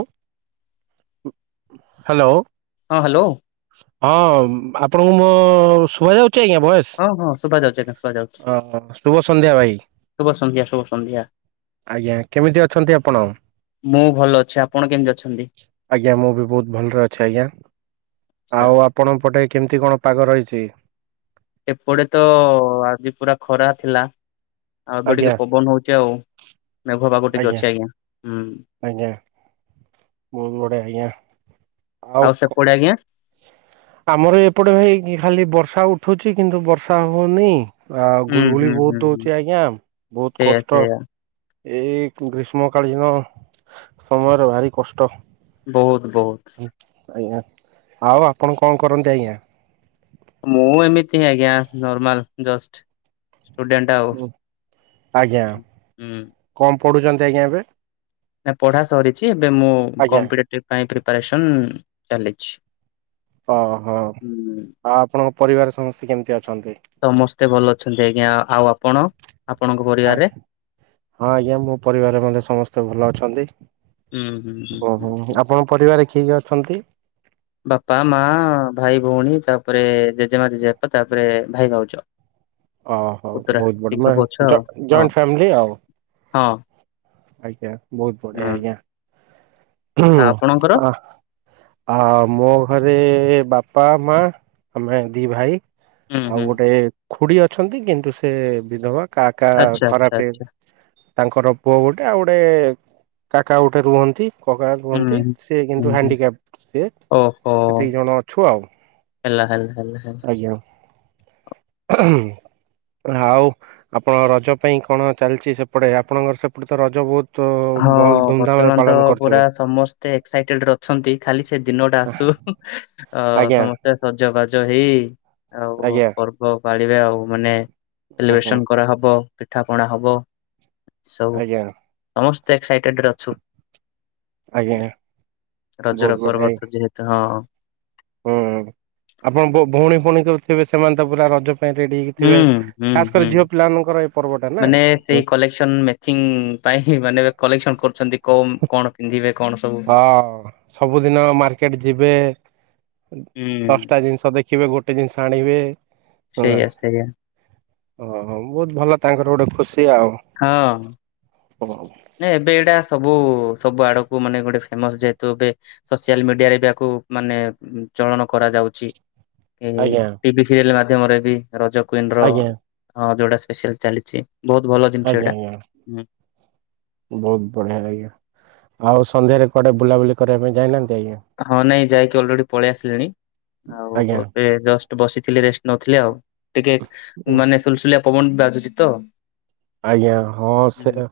Hello. ହଁ hello. ହଁ ଆପଣଙ୍କୁ ମୋ ଶୁଭା ଯାଉଛି ଆଜ୍ଞା ଭଏସ? ହଁ ହଁ ଶୁଭା ଯାଉଛି ଆଜ୍ଞା ଶୁଭା ଯାଉଛି, ଶୁଭ ସନ୍ଧ୍ୟା ଭାଇ ଶୁଭ ସନ୍ଧ୍ୟା ଶୁଭ ସନ୍ଧ୍ୟା। ଆଜ୍ଞା କେମିତି ଅଛନ୍ତି ଆପଣ? ମୁଁ ଭଲ ଅଛି ଆପଣ କେମିତି ଅଛନ୍ତି? ଆଜ୍ଞା ମୁଁ ବି ବହୁତ ଭଲରେ ଅଛି ଆଜ୍ଞା। ଆଛା ଆଉ ଆପଣଙ୍କ ପଟେ କେମିତି କଣ ପାଗ ରହିଛି? ଏପଟେ ତ ଆଜି ପୁରା ଖରା ଥିଲା ଆଉ ଏବେ ଟିକେ ଆଜ୍ଞା ପବନ ହଉଛି ଆଉ। ମେଘ ପାଗ ଟିକେ ଅଛି ଆଜ୍ଞା ହୁଁ। ଆଜ୍ଞା ବହୁତ ବଢିଆ ଆଜ୍ଞା ଆଉ କ ସେପଟେ ଆଜ୍ଞା ଆମର ଏପଟେ ଭାଇ ଖାଲି ବର୍ଷା ଉଠୁଛି କିନ୍ତୁ ବର୍ଷା ହଉନି। ଆଉ ହୁଁ ଗୁଳୁଗୁଳି ହୁଁ ବହୁତ ହୁଁ ହୁଁ। ଦଉଛି ଆଜ୍ଞା ବହୁତ ସେଇଆ କଷ୍ଟ। ସେଇଆ ଏଇ ଗ୍ରୀଷ୍ମକାଳୀନ ସମୟର ଭାରି କଷ୍ଟ। ବହୁତ ବହୁତ। ଆଜ୍ଞା ଆଉ ଆପଣ କଣ କରନ୍ତି ଆଜ୍ଞା? ମୁଁ ଏମିତି ଆଜ୍ଞା ନର୍ମାଲ ଜଷ୍ଟ ଷ୍ଟୁଡେଣ୍ଟ ଅପ୍ ହୁଁ ଆଜ୍ଞା ହୁଁ କଣ ପଢୁଛନ୍ତି ଆଜ୍ଞା ଏବେ? ନା ପଢ଼ା ସରିଛି ଏବେ ମୁଁ ଆଜ୍ଞା କମ୍ପିଟେଟିଭ ପାଇଁ ପ୍ରିପାରେସନ୍ ଚାଲିଛି। ଓହୋ ଆଉ ହୁଁ ଆପଣଙ୍କ ପରିବାର ସମସ୍ତେ କେମିତି ଅଛନ୍ତି? ସମସ୍ତେ ଭଲ ଅଛନ୍ତି ଆଜ୍ଞା ଆଉ ଆପଣ? ଆପଣଙ୍କ ପର ଆଜ୍ଞା ହଁ, ଆଜ୍ଞା ମୋ ପରିବାର ମଧ୍ଯ ସମସ୍ତେ ଭଲ ଅଛନ୍ତି। ହୁଁ ହୁଁ ହୁଁ ଓ ହୁଁ ହୋ ହୁଁ। ଆପଣ ପରିବାରରେ କିଏ କିଏ ଅଛନ୍ତି? ବାପା ମା ଭାଇ ଭଉଣୀ ତାପରେ ଜେଜେମା ଜେଜେବାପା ତାପରେ ଭାଇ ଭାଉଜ। ଓହୋ ପୁତୁରା ବହୁତ ଏତିକି ବଡ ମ ସବୁ ଅଛ ଆଉ ଜ ହଁ ଜଏଣ୍ଟ ଫାମିଲି ଆଉ? ହଁ। ଆଜ୍ଞା ବହୁତ ବଢିଆ ହୁଁ ଆଜ୍ଞା ଆଉ ଆପଣଙ୍କର? ହୁଁ ଆ ଆ ମୋ ଘରେ ବାପା ମା ଆମେ ଦି ଭାଇ। ହୁଁ ଆଉ ହୁଁ ଗୋଟେ ଖୁଡି ଅଛନ୍ତି କିନ୍ତୁ ସେ ବିଧବା କାହା କାହା ଆଚ୍ଛା ଆଚ୍ଛା ଖରାପେ ଆଚ୍ଛା ତାଙ୍କର ପୁଅ ଗୋଟେ ଆଉ ଗୋଟେ କାକା ଗୋଟେ ରୁହନ୍ତି। କକା ହୁଁ କୁହନ୍ତି ହୁଁ ସେ ହୁଁ କିନ୍ତୁ ହୁଁ। ହାଣ୍ଡିକାପ ସିଏ ଓହୋ। ଏତିକି ଜଣ ଅଛୁ ଆଉ। ହେଲା ହେଲା ହେଲା ହେଲା। ଆର ହଁ। ଆଉ ଆପଣଙ୍କ ରଜ ପାଇଁ କଣ ଚାଲିଛି ସେପଟେ ଆପଣଙ୍କର ସେପଟେ ତ ରଜ ବହୁତ ହଁ ଭଲ ଧୁମଧାମ ରେ ବର୍ତ୍ତମାନ ତ ପାଳନ ପୁରା କରୁଥିବେ ସମସ୍ତେ ଏକ୍ସାଇଟେଡ ଅଛନ୍ତି ଖାଲି ସେ ଦିନ ଟା ଆସୁ। ଅ ଆଜ୍ଞା ସମସ୍ତେ ସଜବାଜ ହେଇ ଆଉ ଆଜ୍ଞା ପର୍ବ ପାଳିବେ ଆଉ ମାନେ ଓ ହୋ ସେଲିବ୍ରେସନ କରା ହବ, ପିଠା ପଣା ହବ। ସବୁ ଆଜ୍ଞା। ସମସ୍ତେ ଏକ୍ସାଇଟେଡ ରେ ଅଛୁ। ଆଜ୍ଞା ବହୁତ ରଜର ବଢିଆ ପର୍ବ ତ ଯେହେତୁ ହଁ। ହୁଁ, ଆପଣ ଭଉଣୀ-ଫଉଣୀ ସବୁଥିବେ ସେମାନେ ତ ପୁରା ରଜ ରେଡି ହେଇକି ହୁଁ ଥିବେ। ହୁଁ ଖାସ୍ କରି ହୁଁ। ଝିଅ ପିଲାମାନଙ୍କର ଏଇ ପର୍ବ ଟା ନା। ସେମାନେ ମେଚିଙ୍ଗି ପାଇଁ ମାନେ କଲେକ୍ସନ କରୁଛନ୍ତି କୋଉ କଣ ପିନ୍ଧିବେ କଣ ସବୁ ହଁ, ସବୁଦିନ ମାର୍କେଟ ଯିବେ ହୁଁ ଦଶଟା ଜିନିଷ ଦେଖି ବେ ଗୋଟେ ଜିନିଷ ଆଣିବେ। ହଁ ପା। ସେଇଆ ସେଇଆ ଓଃ ହଉ ବହୁତ ଭଲ। ତାଙ୍କର ଗୋଟେ ଖୁସି ଆଉ। ହଁ। ନା ଏବେ ଏଇଟା ସବୁ ସବୁ ଆଡକୁ ମାନେ ଗୋଟେ ଫେମସ ଯେହେତୁ ଏବେ ସୋସିଆଲ ମିଡିଆରେ ଆକୁ ମାନେ ଚଳନ କରା ଯାଉଛି। କି ଆଜ୍ଞା ଟିଭି ସିରିଏଲ ମାଧ୍ୟମରେ ବି ରଜ କୁଇନ ର ଆଜ୍ଞା ହଁ ଯୋଉଟା ସ୍ପେଶାଲ ଚାଲିଛି ବହୁତ ଭଲ ଜିନିଷ ଆଜ୍ଞା ଏଇଟା। ଆଜ୍ଞା। ହୁଁ। ବହୁତ ବଢ଼ିଆ ଲାଗିଲା। ଆଉ ସନ୍ଧ୍ୟାରେ କୁଆଡେ ବୁଲାବୁଲି କରିବା ପାଇଁ ଯାଇନାହାନ୍ତି ଆଜ୍ଞା? ହଁ ନାଇଁ ଯାଇକି ଅଲରେଡି ପଳେଇ ଆସିଲିଣି। ଆଉ ଆଜ୍ଞା ଏବେ ଜଷ୍ଟ ବସିଥିଲି ରେଷ୍ଟ ନଉଥିଲି ଆଉ। ଟିକେ ହୁଁ ମାନେ ସୁଲସୁଲିଆ ପବନ ବାଜୁଚି ତ। ଆଜ୍ଞା ହଁ ସେ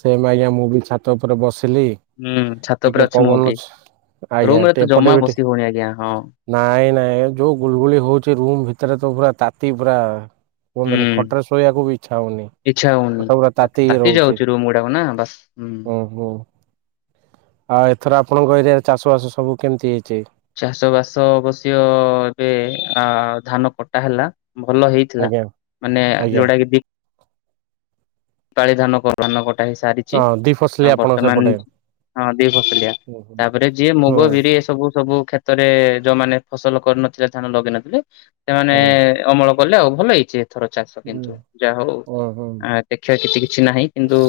ସେମ୍ ଆଜ୍ଞା ମୁଁ ବି ଛାତ ଉପରେ ବସିଲି। ହୁଁ ଛାତ ଟିକେ ଉପରେ ଅଛି ମୁଁ ପବନ ବି, ଆଜ୍ଞା ରୁମ ରେ ତ ଏପଟେ ଜମା ବି ଟିକେ ବସି ହଉନି ଆଜ୍ଞା ହଁ। ନାଇଁ ନାଇଁ ଯୋଉ ଗୁଳଗୁଳି ହଉଛି ରୁମ ଭିତରେ ତ ପୁରା ତାତି ପୁରା କୁହନ୍ତନି ହୁଁ ଖଟରେ ଶୋଇବାକୁ ବି ଇଚ୍ଛା ହଉନି। ଇଚ୍ଛା ହଉନି ଖଟ ପୁରା ତାତି ରହୁଛି। ଯାଉଛି ରୁମ୍ ଗୁଡାକ ନା ବାସ୍ ହଁ। ହୁଁ ହୁଁ। ଆଉ ଏଥର ଆପଣଙ୍କ ଏରିଆରେ ଚାଷ ବାସ ସବୁ କେମିତି ହେଇଛି? ଚାଷ ବାସ ଅବଶ୍ୟ ଏବେ ଆ ଧାନ କଟା ହେଲା ଭଲ ହେଇ ଥିଲା। ଆଜ୍ଞା ମାନେ ଆଜ୍ଞା। ଯୋଉଟା କି [unintelligible] ଧାନ ଧାନ କଟା ହେଇ ସାରିଛି। ହଁ ଦି ଫସଲି ଆଉ ଆପଣ ସେପଟେ ବର୍ତ୍ତମାନ ହଁ ଦି ଫସଲିଆ। ତାପରେ ଯିଏ ହୁଁ ମୁଗ ବିରି ଏ ସବୁ ସବୁ କ୍ଷେତ ରେ ଯୋଉମାନେ ଫସଲ କରିନଥିଲେ ଧାନ ଲଗେଇ ନଥିଲେ ସେମାନେ ଆଜ୍ଞା। ଅମଳ କଲେ ଆଉ ଭଲ ହେଇଛି ଏଥର ଚାଷ ହୁଁ କିନ୍ତୁ ଯାହା ହଉ ଓହୋ ଆ। କ୍ଷ କ୍ଷତି କିଛି ନାହିଁ କିନ୍ତୁ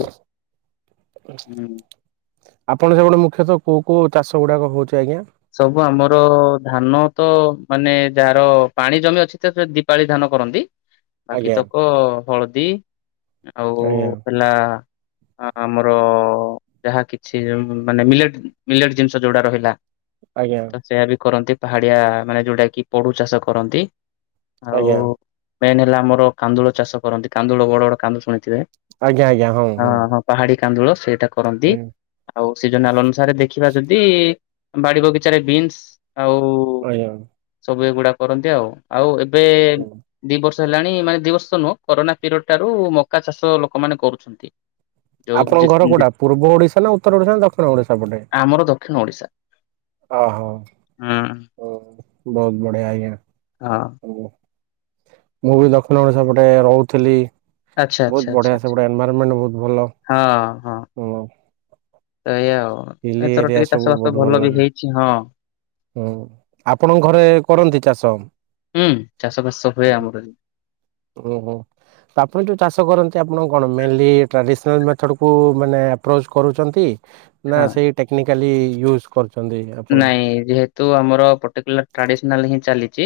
ଆପଣଙ୍କ ସେପଟେ ମୁଖ୍ୟତଃ କୋଉ କୋଉ ଚାଷ ଗୁଡ଼ାକ ହଉଛି ଆଜ୍ଞା? ସବୁ ଆମର ଧାନ ତ ମାନେ ଯାହାର ପାଣି ଜମି ଅଛି ତ ଦିପାଳି ଧାନ କରନ୍ତି। [inaudible] ବାକି ତକ ହଳଦୀ ଆଉ ଆଜ୍ଞା ହେଲା ଆମର ଯାହା କିଛି ମାନେ ମିଲେଟ୍ ମିଲେଟ ଜିନିଷ ଯୋଉଡା ରହିଲା। ଆଜ୍ଞା। ସେଇଆ ବି କରନ୍ତି ପାହାଡିଆ ମାନେ ଯୋଉଟା କି ପୋଡୁ ଚାଷ କରନ୍ତି। ଆଉ ଆଜ୍ଞା ମେନ୍ ହେଲା ଆମର କାନ୍ଦୁଳ ଚାଷ କରନ୍ତି କାନ୍ଦୁଳ ବଡ ବଡ କାନ୍ଦୁଲ ଶୁଣିଥିବେ। ଆଜ୍ଞା ଆଜ୍ଞା ହଁ ହଁ। ପାହାଡି କାନ୍ଦୁଳ ସେଇଟା କରନ୍ତି। ଆଉ ସିଜନାଲ ଅନୁସାରେ ଦେଖିବା ଯଦି ବାଡ଼ି ବଗିଚାରେ ବିନ୍ସ ଆଉ ଆଜ୍ଞା ସବୁ ଏଗୁଡା କରନ୍ତି ଆଉ। ଆଉ ଏବେ ହୁଁ ଦି ବର୍ଷ ହେଲାଣି ମାନେ ଦି ବର୍ଷ ତ ନୁହଁ। କରୋନା ପିରିୟଡ଼ ଠାରୁ ମକା ଚାଷ ଲୋକମାନେ କରୁଛନ୍ତି। ଯୋଉ ଯେ ଆପଣଙ୍କ ଘର ଯେ- କୋଉଟା, ପୂର୍ବ ଓଡି଼ଶା ନା ଉତ୍ତର ଓଡି଼ଶା ନା ଦକ୍ଷିଣ ଓଡି଼ଶା ପଟେ? ଆମର ଦକ୍ଷିଣ ଓଡ଼ିଶା। ଅ ହଁ। ହୁଁ। ଓ ବହୁତ ବଢ଼ିଆ ଆଜ୍ଞା। ହଁ। ମୁଁ ବି ଦକ୍ଷିଣ ଓଡି଼ଶା ପଟେ ରହୁଥିଲି। ଆଚ୍ଛା ଆଚ୍ଛା ବହୁତ ଆଚ୍ଛା ବଢି଼ଆ ଆଚ୍ଛା। ସେପେଟ ଏନଭାଇରମେଣ୍ଟ ବହୁତ ଭଲ ହଁ। ଏଇଆ ଆଉ ହିଲି ଏଥର ଏରିଆ ଟିକେ ସବୁ ଚାଷ ବାସ ବହୁତ ଭଲ ବି ଲାଗେ। ହେଇଛି ହଁ। ହୁଁ ଆପଣଙ୍କ ଘରେ କରନ୍ତି ଚାଷ? ହୁଁ ଚାଷବାସ ସବୁ ହୁଏ ଆମର ବି। ଓହୋ। ତ ଆପଣ ଯେଉଁ ଚାଷ କରନ୍ତି ଆପଣ କଣ ମେନ୍ଲି ଟ୍ରାଡ଼ିସନାଲ୍ ମେଥଡ଼କୁ ମାନେ ଆପ୍ରୋଚ୍ କରୁଛନ୍ତି? ନା ହଁ। ସେଇ ଟେକ୍ନିକାଲି ୟୁଜ କରୁଛନ୍ତି? ଆପଣ? ନାଇଁ ଯେହେତୁ ଆମର ପର୍ଟିକୁଲାର ଟ୍ରାଡିସନାଲ ହିଁ ଚାଲିଛି।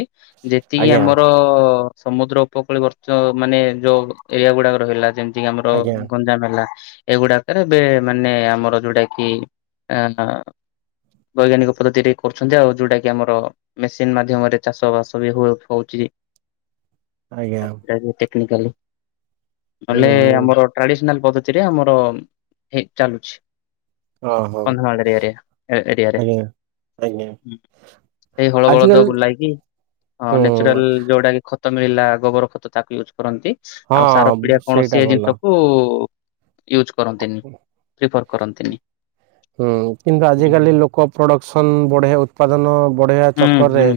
ଯେତିକି ଆଜ୍ଞା ଆମର ସମୁଦ୍ର ଉପକୂଳ ବର୍ତ୍ତ ମାନେ ଯୋଉ ଏରିଆ ଗୁଡ଼ାକ ରହିଲା ଯେମିତି ଯେମିତିକି ଆମର ଆଜ୍ଞା ଗଞ୍ଜାମ ହେଲା। ଏଗୁଡ଼ାକରେ ଏବେ ମାନେ ଆମର ଯୋଉଟା କିି ଅହଁ ବୈଜ୍ଞାନିକ ପଦ୍ଧତିରେ କରୁଛନ୍ତି ଆଉ ଯଉଟା କିି ଆମର। ମେସିନ ମାଧ୍ୟମରେ ଚାଷ ବାସ ବି ହୁଏ ହଉଛି। [inaudible] ଟେକ୍ନିକାଲି ନହେଲେ ହୁଁ ହୁଁ ଆମର। ଟ୍ରାଡିସନାଲ ପଦ୍ଧତିରେ ଆମର ହେଇ ଚାଲୁଛି। ଓହୋ କନ୍ଦମାଳ ଏରିଆରେ ଏରିଆରେ। ଆଜ୍ଞା ଆଜ୍ଞା। ସେଇ ହଳ ବଳଦ ଆଜିକାଲି ବୁଲାଇକି। ହଁ ହୁଁ ନେଚୂରାଲ୍ ଯୋଉଟା କି ଖତ ମିଳିଲା ଗୋବର ଖତ ତାକୁ ୟୁଜ୍ କରନ୍ତି। ଆଉ ସାର ହଁ ପିଡି଼ଆ କଣ ସେଇଟା ସିଏ ଭଲ। ଜିନିଷ କୁ ୟୁଜ। ହୁଁ କିନ୍ତୁ ହୁଁ ଆଜିିକାଲି ଲୋକ ପ୍ରୋଡ଼କ୍ସନ୍ ବଢ଼େଇ ଉତ୍ପାଦନ ବଢ଼େଇବା ହୁଁ ଚକରରେ ହୁଁ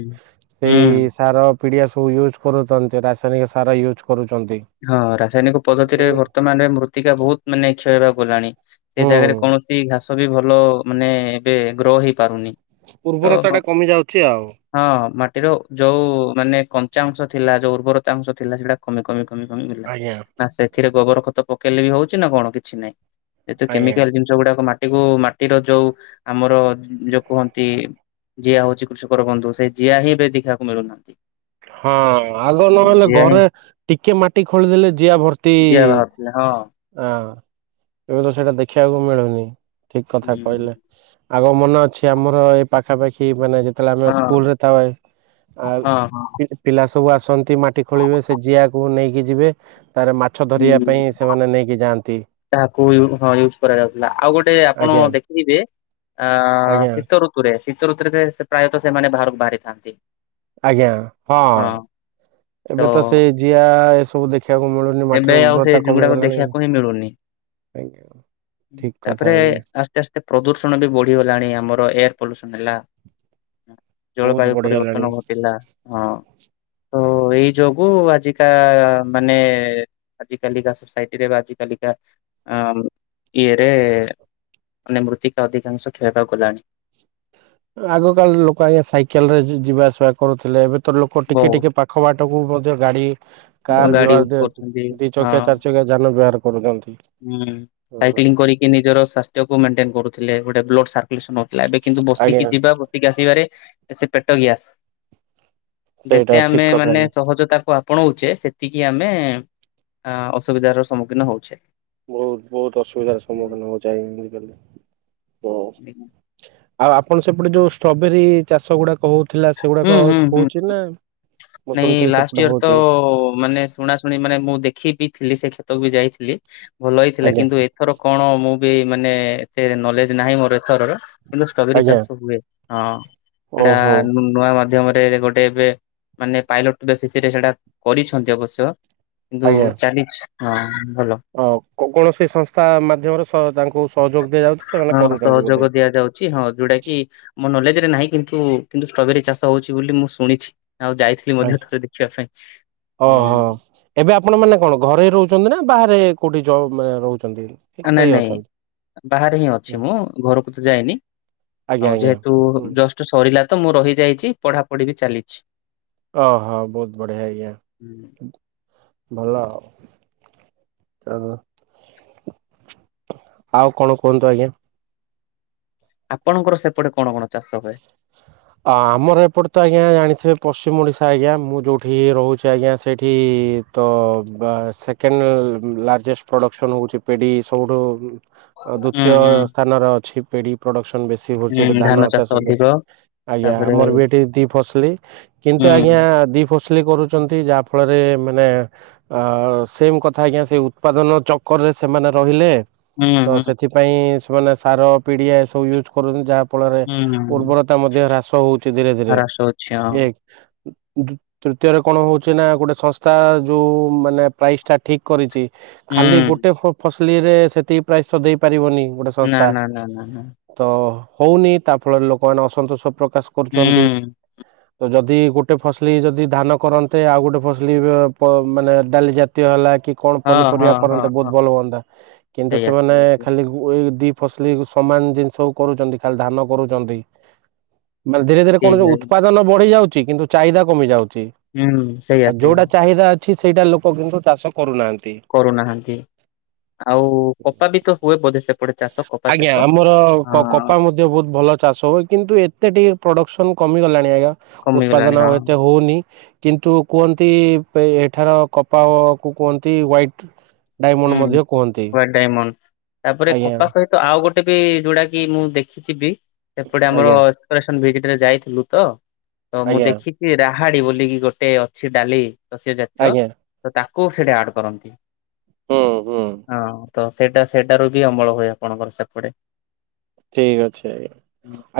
ହୁଁ ସେଇ ସାର ପିଡ଼ିଆ ସବୁ ୟୁଜ୍ କରୁଛନ୍ତି ରାସାୟନିକ ସାର ୟୁଜ୍ କରୁଛନ୍ତି। ହଁ ରାସାୟନିକ ପଦ୍ଧତିରେ ବର୍ତ୍ତମାନରେ ମୃତ୍ତିକା ବହୁତ ମାନେ କ୍ଷୟ ହେବାକୁ ଗଲାଣି। ସେ ହୁଁ ଜାଗାରେ କୌଣସି ଘାସ ବି ଭଲ ମାନେ ଏବେ ଗ୍ରୋ ହେଇ ପାରୁନି। ଉର୍ବରତା ଟା କମି ଯାଉଛି ଆଉ। ହଁ ମାଟିର ଯୋଉ ମାନେ କଞ୍ଚା ଅଂଶ ଥିଲା ଯୋଉ ଉର୍ବରତା ଅଂଶ ଥିଲା ସେଇଟା କମି କମି କମି ଆଜ୍ଞା ସେଥିରେ ଗୋବର ଖତ ପକେଇଲେ ବି ହଉଛି ନା କଣ କିଛି ନାହିଁ ଯେହେତୁ ଆଜ୍ଞା କେମିକାଲି ଜିନ ଯୋଉଗୁଡ଼ାକ ମାଟି କୁ ମାଟିର ଯୋଉ ଆମର ଯୋଉ କୁହନ୍ତି ଜିଆ ହଉଛି କୃଷକର ବନ୍ଧୁ, ସେ ଜିଆ ହିଁ ଏବେ ଦେଖିବାକୁ ମିଳୁନାହାନ୍ତି। ହଁ ଆଗ ନହେଲେ ଜିଆ ହିଁ ଘରେ ଟିକେ ମାଟି ଖୋଳିଦେଲେ ଯିଆ ଭର ଜିଆ ବାହାରୁଥିଲା ହଁ। ହଁ ଏବେ ତ ସେଇଟା ଦେଖିବାକୁ ମିଳୁନି ଠିକ୍ କଥା କହିଲେ। ଆଗ ମନେ ଅଛି ଆମର ଏ ପାଖାପାଖି ମାନେ ଯେ ତାଲେମେ ହଁ ସ୍କୁଲରେ ତାଉ ଆ ହଁ ହଁ। ପିଲା ସବୁ ଆସନ୍ତି ମାଟି ଖୋଳିବେ ସେ ଜିଆକୁ ନେଇକି ଯିବେ, ତାରେ ମାଛ ଧରିବା ପାଇଁ ସେ ସେମାନେ ନେଇକି ଯଆନ୍ତି। ତାହାକୁ ୟୁଜ କରାଯାଉଥିଲା ଆଉ ଗୋଟେ ଆପଣ ଆଜ୍ଞା ଦେଖିଥିବେ ଅ ଆଜ୍ଞା ଶୀତ ଋତୁରେ ଶୀତ ଋତୁରେ ପ୍ରାୟତଃ ସେମାନେ ବାହାରକୁ ବାହାରିଥାନ୍ତି। ଆଜ୍ଞା ହଁ ଏବେ ତ ସେ ଜିଆ ଏସବୁ ଦେଖିବାକୁ ମିଳୁ ଏବେ ଆଉ ସେ ଯୁଗୁଡାକ ଦେଖିବାକୁ ହିଁ ମିଳୁନି। ଆଜ୍ଞା ଠିକ କଥା ତାପରେ ଆଜ୍ଞା ଆ ଏତେସ୍ତେ ପ୍ରଦୂଷଣ ବି ବଢ଼ିଗଲାଣି ଆମର ଏୟାର ପଲ୍ୟୁସନ୍ ହେଲା। ବହୁତ ଜଳବାୟୁ ପରିବର୍ତ୍ତନ ବଢିଗଲାଣି। ଘଟିଲା। ହଁ ତ ଏଇ ଯୋଗୁ ଆଜିକା ମାନେ ଆଜି କାିକା ସୋସାଇଟି ରେ ବା ଆଜିିକାଲିକା ଇଏରେ ମାନେ ମୃତ୍ତିକା ଅଧିକାଂଶ କ୍ଷଳିବାକୁ ଗଲାଣି। ଆଗକାଳ ଲୋକ ଆଜ୍ଞା ସାଇକେଲରେ ଯିବା ଆସିବା କରୁଥିଲେ। ଏବେ ତ ଲୋକ ଟିକେ ଟିକେ ବହୁତ ପାଖ ପାଖ ବାଟକୁ ମଧ୍ୟ ଗାଡି କାର ଗାଡି ୟୁଜ ବ୍ୟବହାର କରୁଛନ୍ତି ଦି ହଁ ଚକିଆ ଚାରି ଚକିଆ ଯାନ ବ୍ୟହାର କରୁଛନ୍ତି। ହୁଁ ସାଇକ୍ଲିଂ କରିକି ନିଜର ସ୍ୱାସ୍ଥ୍ୟକୁ ମେଣ୍ଟେନ କରୁଥିଲେ। ଗୋଟେ ବ୍ଲଡ ସ ଥିଲା ଏବେ କିନ୍ତୁ ଆଜ୍ଞା ବସିକି ଯିବା ବସିକି ଆସିବାରେ ସେ ପେଟ ଗ୍ୟାସ। ସେଇଟା ଯେତେ ଠିକ ଆମେ କଥା ମାନେ ଆଜ୍ଞା ସହଜତାକୁ ଆ ପଣଉଛେ ସେତିକି ଆମେ ଅସୁବିଧାର ସମ୍ମୁଖୀନ ହଉଛେ। ବହୁତ ବହୁତ ଅସୁବିଧାର ସମ୍ମୁଖୀନ ହଉ ଯାଇବି ବୁ କଲି ହଉ। ଆଉ ଆପଣ ସେପଟେ ଯୋଉ ଷ୍ଟ୍ରବେରୀ ଚାଷ ଗୁଡାକ ହଉଥିଲା ହୁଁ ସେଗୁଡାକ ହୁଁ ହୁଁ। ହଉଛି ନା। ମୁଁ ନାଇଁ ଶୁଣିଥିଲି ଲାଷ୍ଟ ସେପଟେ ଇୟର ତ ହଉଛି ମାନେ ଶୁଣା ଶୁଣି ମାନେ ମୁଁ ଦେଖି ବିି ଥିଲି ସେ କ୍ଷେତକୁ ବି ଯାଇଥିଲି ଭଲ ହେଇ ଥିଲା ଆଜ୍ଞା କିନ୍ତୁ ଏଥର କଣ ମୁଁ ବି ମାନେ ଏ ନଲେଜ ନାହିଁ ମୋର ଏଥରର କିନ୍ତୁ ଷ୍ଟ୍ରବେରୀ ଆଜ୍ଞା ଚାଷ ହୁଏ। ହଁ ସେଇଟା ଓହୋ ନୂଆ ମାଧ୍ୟମରେ ଗୋଟେ ଏବେ ମାନେ ପାଇଲଟ ବେଶି ସିରେ ସେଟା କରିଛନ୍ତି ଅବଶ୍ୟ କିନ୍ତୁ ଆଜ୍ଞା। ଚାଲି ହଁ ଭଲ। ଅ କୌଣସି ସଂସ୍ଥା ମାଧ୍ୟମରେ ତାଙ୍କୁ ସହଯୋଗ ଦିଆଯାଉଛି। ସେମାନେ ହଁ କରୁଛନ୍ତି ବୋଧେ। ସହଯୋଗ ଦିଆଯାଉଛି। ହଁ ଯୋଉଟା କି ମୋ ନଲେଜ ରେ ନାହିଁ କିନ୍ତୁ କିନ୍ତୁ ଷ୍ଟ୍ରବେରୀ ଚାଷ ହଉଛି ବୋଲି ମୁଁ ଶୁଣିଛି। ଆଉ ଯାଇଥିଲି ମଧ୍ୟ ଥରେ ଦେଖିବା ପାଇଁ ଓହୋ ହୁଁ। ଏବେ ଆପଣ ମାନେ କଣ ଘରେ ରହୁଛନ୍ତି ନା ବାହାରେ କୋଉଠି ମାନେ ରହୁଛନ୍ତି। ଘରେ ନାଇଁ ହିଁ ନାଇଁ ଅଛନ୍ତି ବାହାରେ ହିଁ ଅଛି ନା? ମୁଁ ଘରକୁ ତ ଯାଇନି। ଆଜ୍ଞା ଆଉ ଆଜ୍ଞା ଯେହେତୁ ହୁଁ ଜଷ୍ଟ ସରିଲା ତ ମୁଁ ରହିଯାଇଛି, ପଢାପଢି ବି ଚାଲିଛି। ଆ ହୋ ବହୁତ ବଢିଆ ହଇ ହୁଁ। ଆ ଭଲ ଆ ଚା ଆଉ କଣ କୁହନ୍ତୁ ଆଜ୍ଞା। ଆପଣଙ୍କର ସେପଟେ କଣ କଣ ଚାଷ ହୁଏ? [inaudible] ଆମର ଏପଟେ ତ ଆଜ୍ଞା ଜାଣିଥିବେ ପଶ୍ଚିମ ଓଡ଼ିଶା, ଆଜ୍ଞା ମୁଁ ଯେଉଁଠି ରହୁଛି ଆଜ୍ଞା ସେଇଠି ତ ସେକେଣ୍ଡ ଲାର୍ଜେଷ୍ଟ ପ୍ରଡ଼କ୍ସନ୍ ହେଉଛି ପେଡ଼ି ସବୁଠୁ ଆ ହୁଁ ଦ୍ଵିତୀୟ ହୁଁ ସ୍ଥାନରେ ଅଛି ପେଡି ପ୍ରଡକ୍ସନ ବେଶୀ ହଉଛି। ସେଠି ହୁଁ ଧାନ ଚାଷ ଚାଷ ଅଧିକ ଆଜ୍ଞା ତାପରେ ଆମର ହୁଁ ବି ଏଠି ଦି ଫସିଲି କିନ୍ତୁ ହୁଁ ଆଜ୍ଞା ଦି ଫସଲି କରୁଛନ୍ତି ଯାହା ଫଳରେ ମାନେ ଆ ସେମ କଥା ଆଜ୍ଞା ସେ ଉତ୍ପାଦନ ଚକରରେ ସେମାନେ ରହିଲେ। ତ ହୁଁ ସେଥିପାଇଁ ସେମାନେ ସାର ପିଡିଆ ଏସବୁ ୟୁଜ କରନ୍ତି ଯାହାଫଳରେ ହୁଁ ଉର୍ବରତା ମଧ୍ୟ ହ୍ରାସ ହୋଉଚି ଧୀରେ ଧୀରେ ମହାରାଷ୍ଟ୍ର ଅଛି ହଁ ଇଏ ଦୁ ତୃତୀୟରେ କଣ ହୋଉଚି ନା ଗୋଟେ ସଂସ୍ଥା ଯୋଉ ମାନେ ପ୍ରାଇସଟା ଠିକ କରିଚି ଖାଲି ହୁଁ। ଗୋଟେ ଫ-ଫସଲ ଇରେ ସେତିକି ପ୍ରାୟଶ ଦେଇ ପାରିବନି ଗୋଟେ ନା ସଂସ୍ଥା ନା ନା ନା ନା।। ତ ହୋଉନି ତାଫଳରେ ଲୋକମାନେ ଅସନ୍ତୋଷ ପ୍ରକାଶ କରୁଚନ୍ତି। ହୁଁ ତ ଯଦି ଗୋଟେ ଫସଲି ଯଦି ଧାନ କରନ୍ତେ ଆଉ ଗୋଟେ ଫସଲି ବି ପ ମାନେ ଡାଲି ଜା ତିୟ ବାଲା କି କଣ ହଁ ହଁ ପନିପରିବା ହଁ କରନ୍ତେ ବୋହୁତ ହଁ ଭଲ ହୁଅନ୍ତା କିନ୍ତୁ ସେଇଆ ସେମାନେ ସେଇଆ। ସେଇଆ। ଖାଲି ଏଇ ଦି ଫସଲି ସମାନ ଜିନିଷକୁ କରୁଚନ୍ତି ଖାଲି ଧାନ କରୁଚନ୍ତି। ମାନ ଧୀରେ ଧୀରେ କଣ ଠିକ ଯୋଉ ଅଛି ଉତ୍ପାଦନ ବଢିଯାଉଚି କିନ୍ତୁ ଚାହିଦା କମି ଯାଉଚି। ହୁଁ ସେଇଆ ଆଉ ସେଇଆ ଯୋଉଟା ଚାହିଦା ଅଛି ସେଇଟା ଲୋକ କିନ୍ତୁ ଚାଷ କରୁନାହାନ୍ତି। କରୁନାହାନ୍ତି ଆଉ କପା ବି ତ ହୁଏ ବୋଧେ ସେପଟେ। ଚାଷ କପା ଆଜ୍ଞା ଚାଷ ଆମର ହଁ କପା ମୂ ଯେ ବୋହୁତ ଭଲ ଚାଷ ହୁଏ କିନ୍ତୁ ଏତେ ଟିକେ ପ୍ରଡ଼କ୍ସନ୍ କମିଗଲାଣି ଆଜ୍ଞା। କମିଗଲାଣି ଉତ୍ପାଦନ ଆଉ ହଁ। ଏତେ ହୋଉନି। କିନ୍ତୁ କୁହନ୍ତି ପେ ଏଠାର କପା ଓ କୁ କୁହନ୍ତି ହ୍ଵାଇଟ୍ ହୁଁ ହୁଏ ଡାଇମଣ୍ଡ ତାପରେ ଆଜ୍ଞା କପା ସହି ତ ଆଉ ଗୋଟେ ବି ଯୋଉଟା କି ମୁଁ ଦେଖିଚି ବିି ଏପଟେ ଆମର ଆଜ୍ଞା ଅପରେସନ ଭିଜିଟରେ ଯାଇଥିଲୁ ତ ତ ମୁଁ ଆଜ୍ଞା ଦେଖିଚି ରାହାଡି ବୋଲିକି ଗୋଟେ ଅଛି ଡାଲି। ତ ସିଏ ଜାତୀୟ ଆଜ୍ଞା ତ ତାଙ୍କୁ ସେଠି ଆଡ କରନ୍ତି। ହୁଁ ହୁଁ। ହଁ ତ ସେଇଟା ସେଇଟାରୁ ବି ଅମଳ ହୁଏ ଆପଣଙ୍କର ସେପଟେ। ଠିକ୍ ଅଛି ଆଜ୍ଞା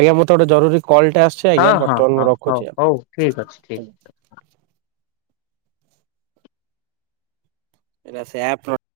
ଆଜ୍ଞା ମତେ ଗୋଟେ ଜରୁରୀ କଲଟେ ଆସୁଚି ଆଜ୍ଞା ବର୍ତ୍ତମାନ ମୁଁ ରଖୁଚି। ଠିକ୍ ଅଛି ଠିକ୍ ଏରା ସେୟା ପ୍ରୋ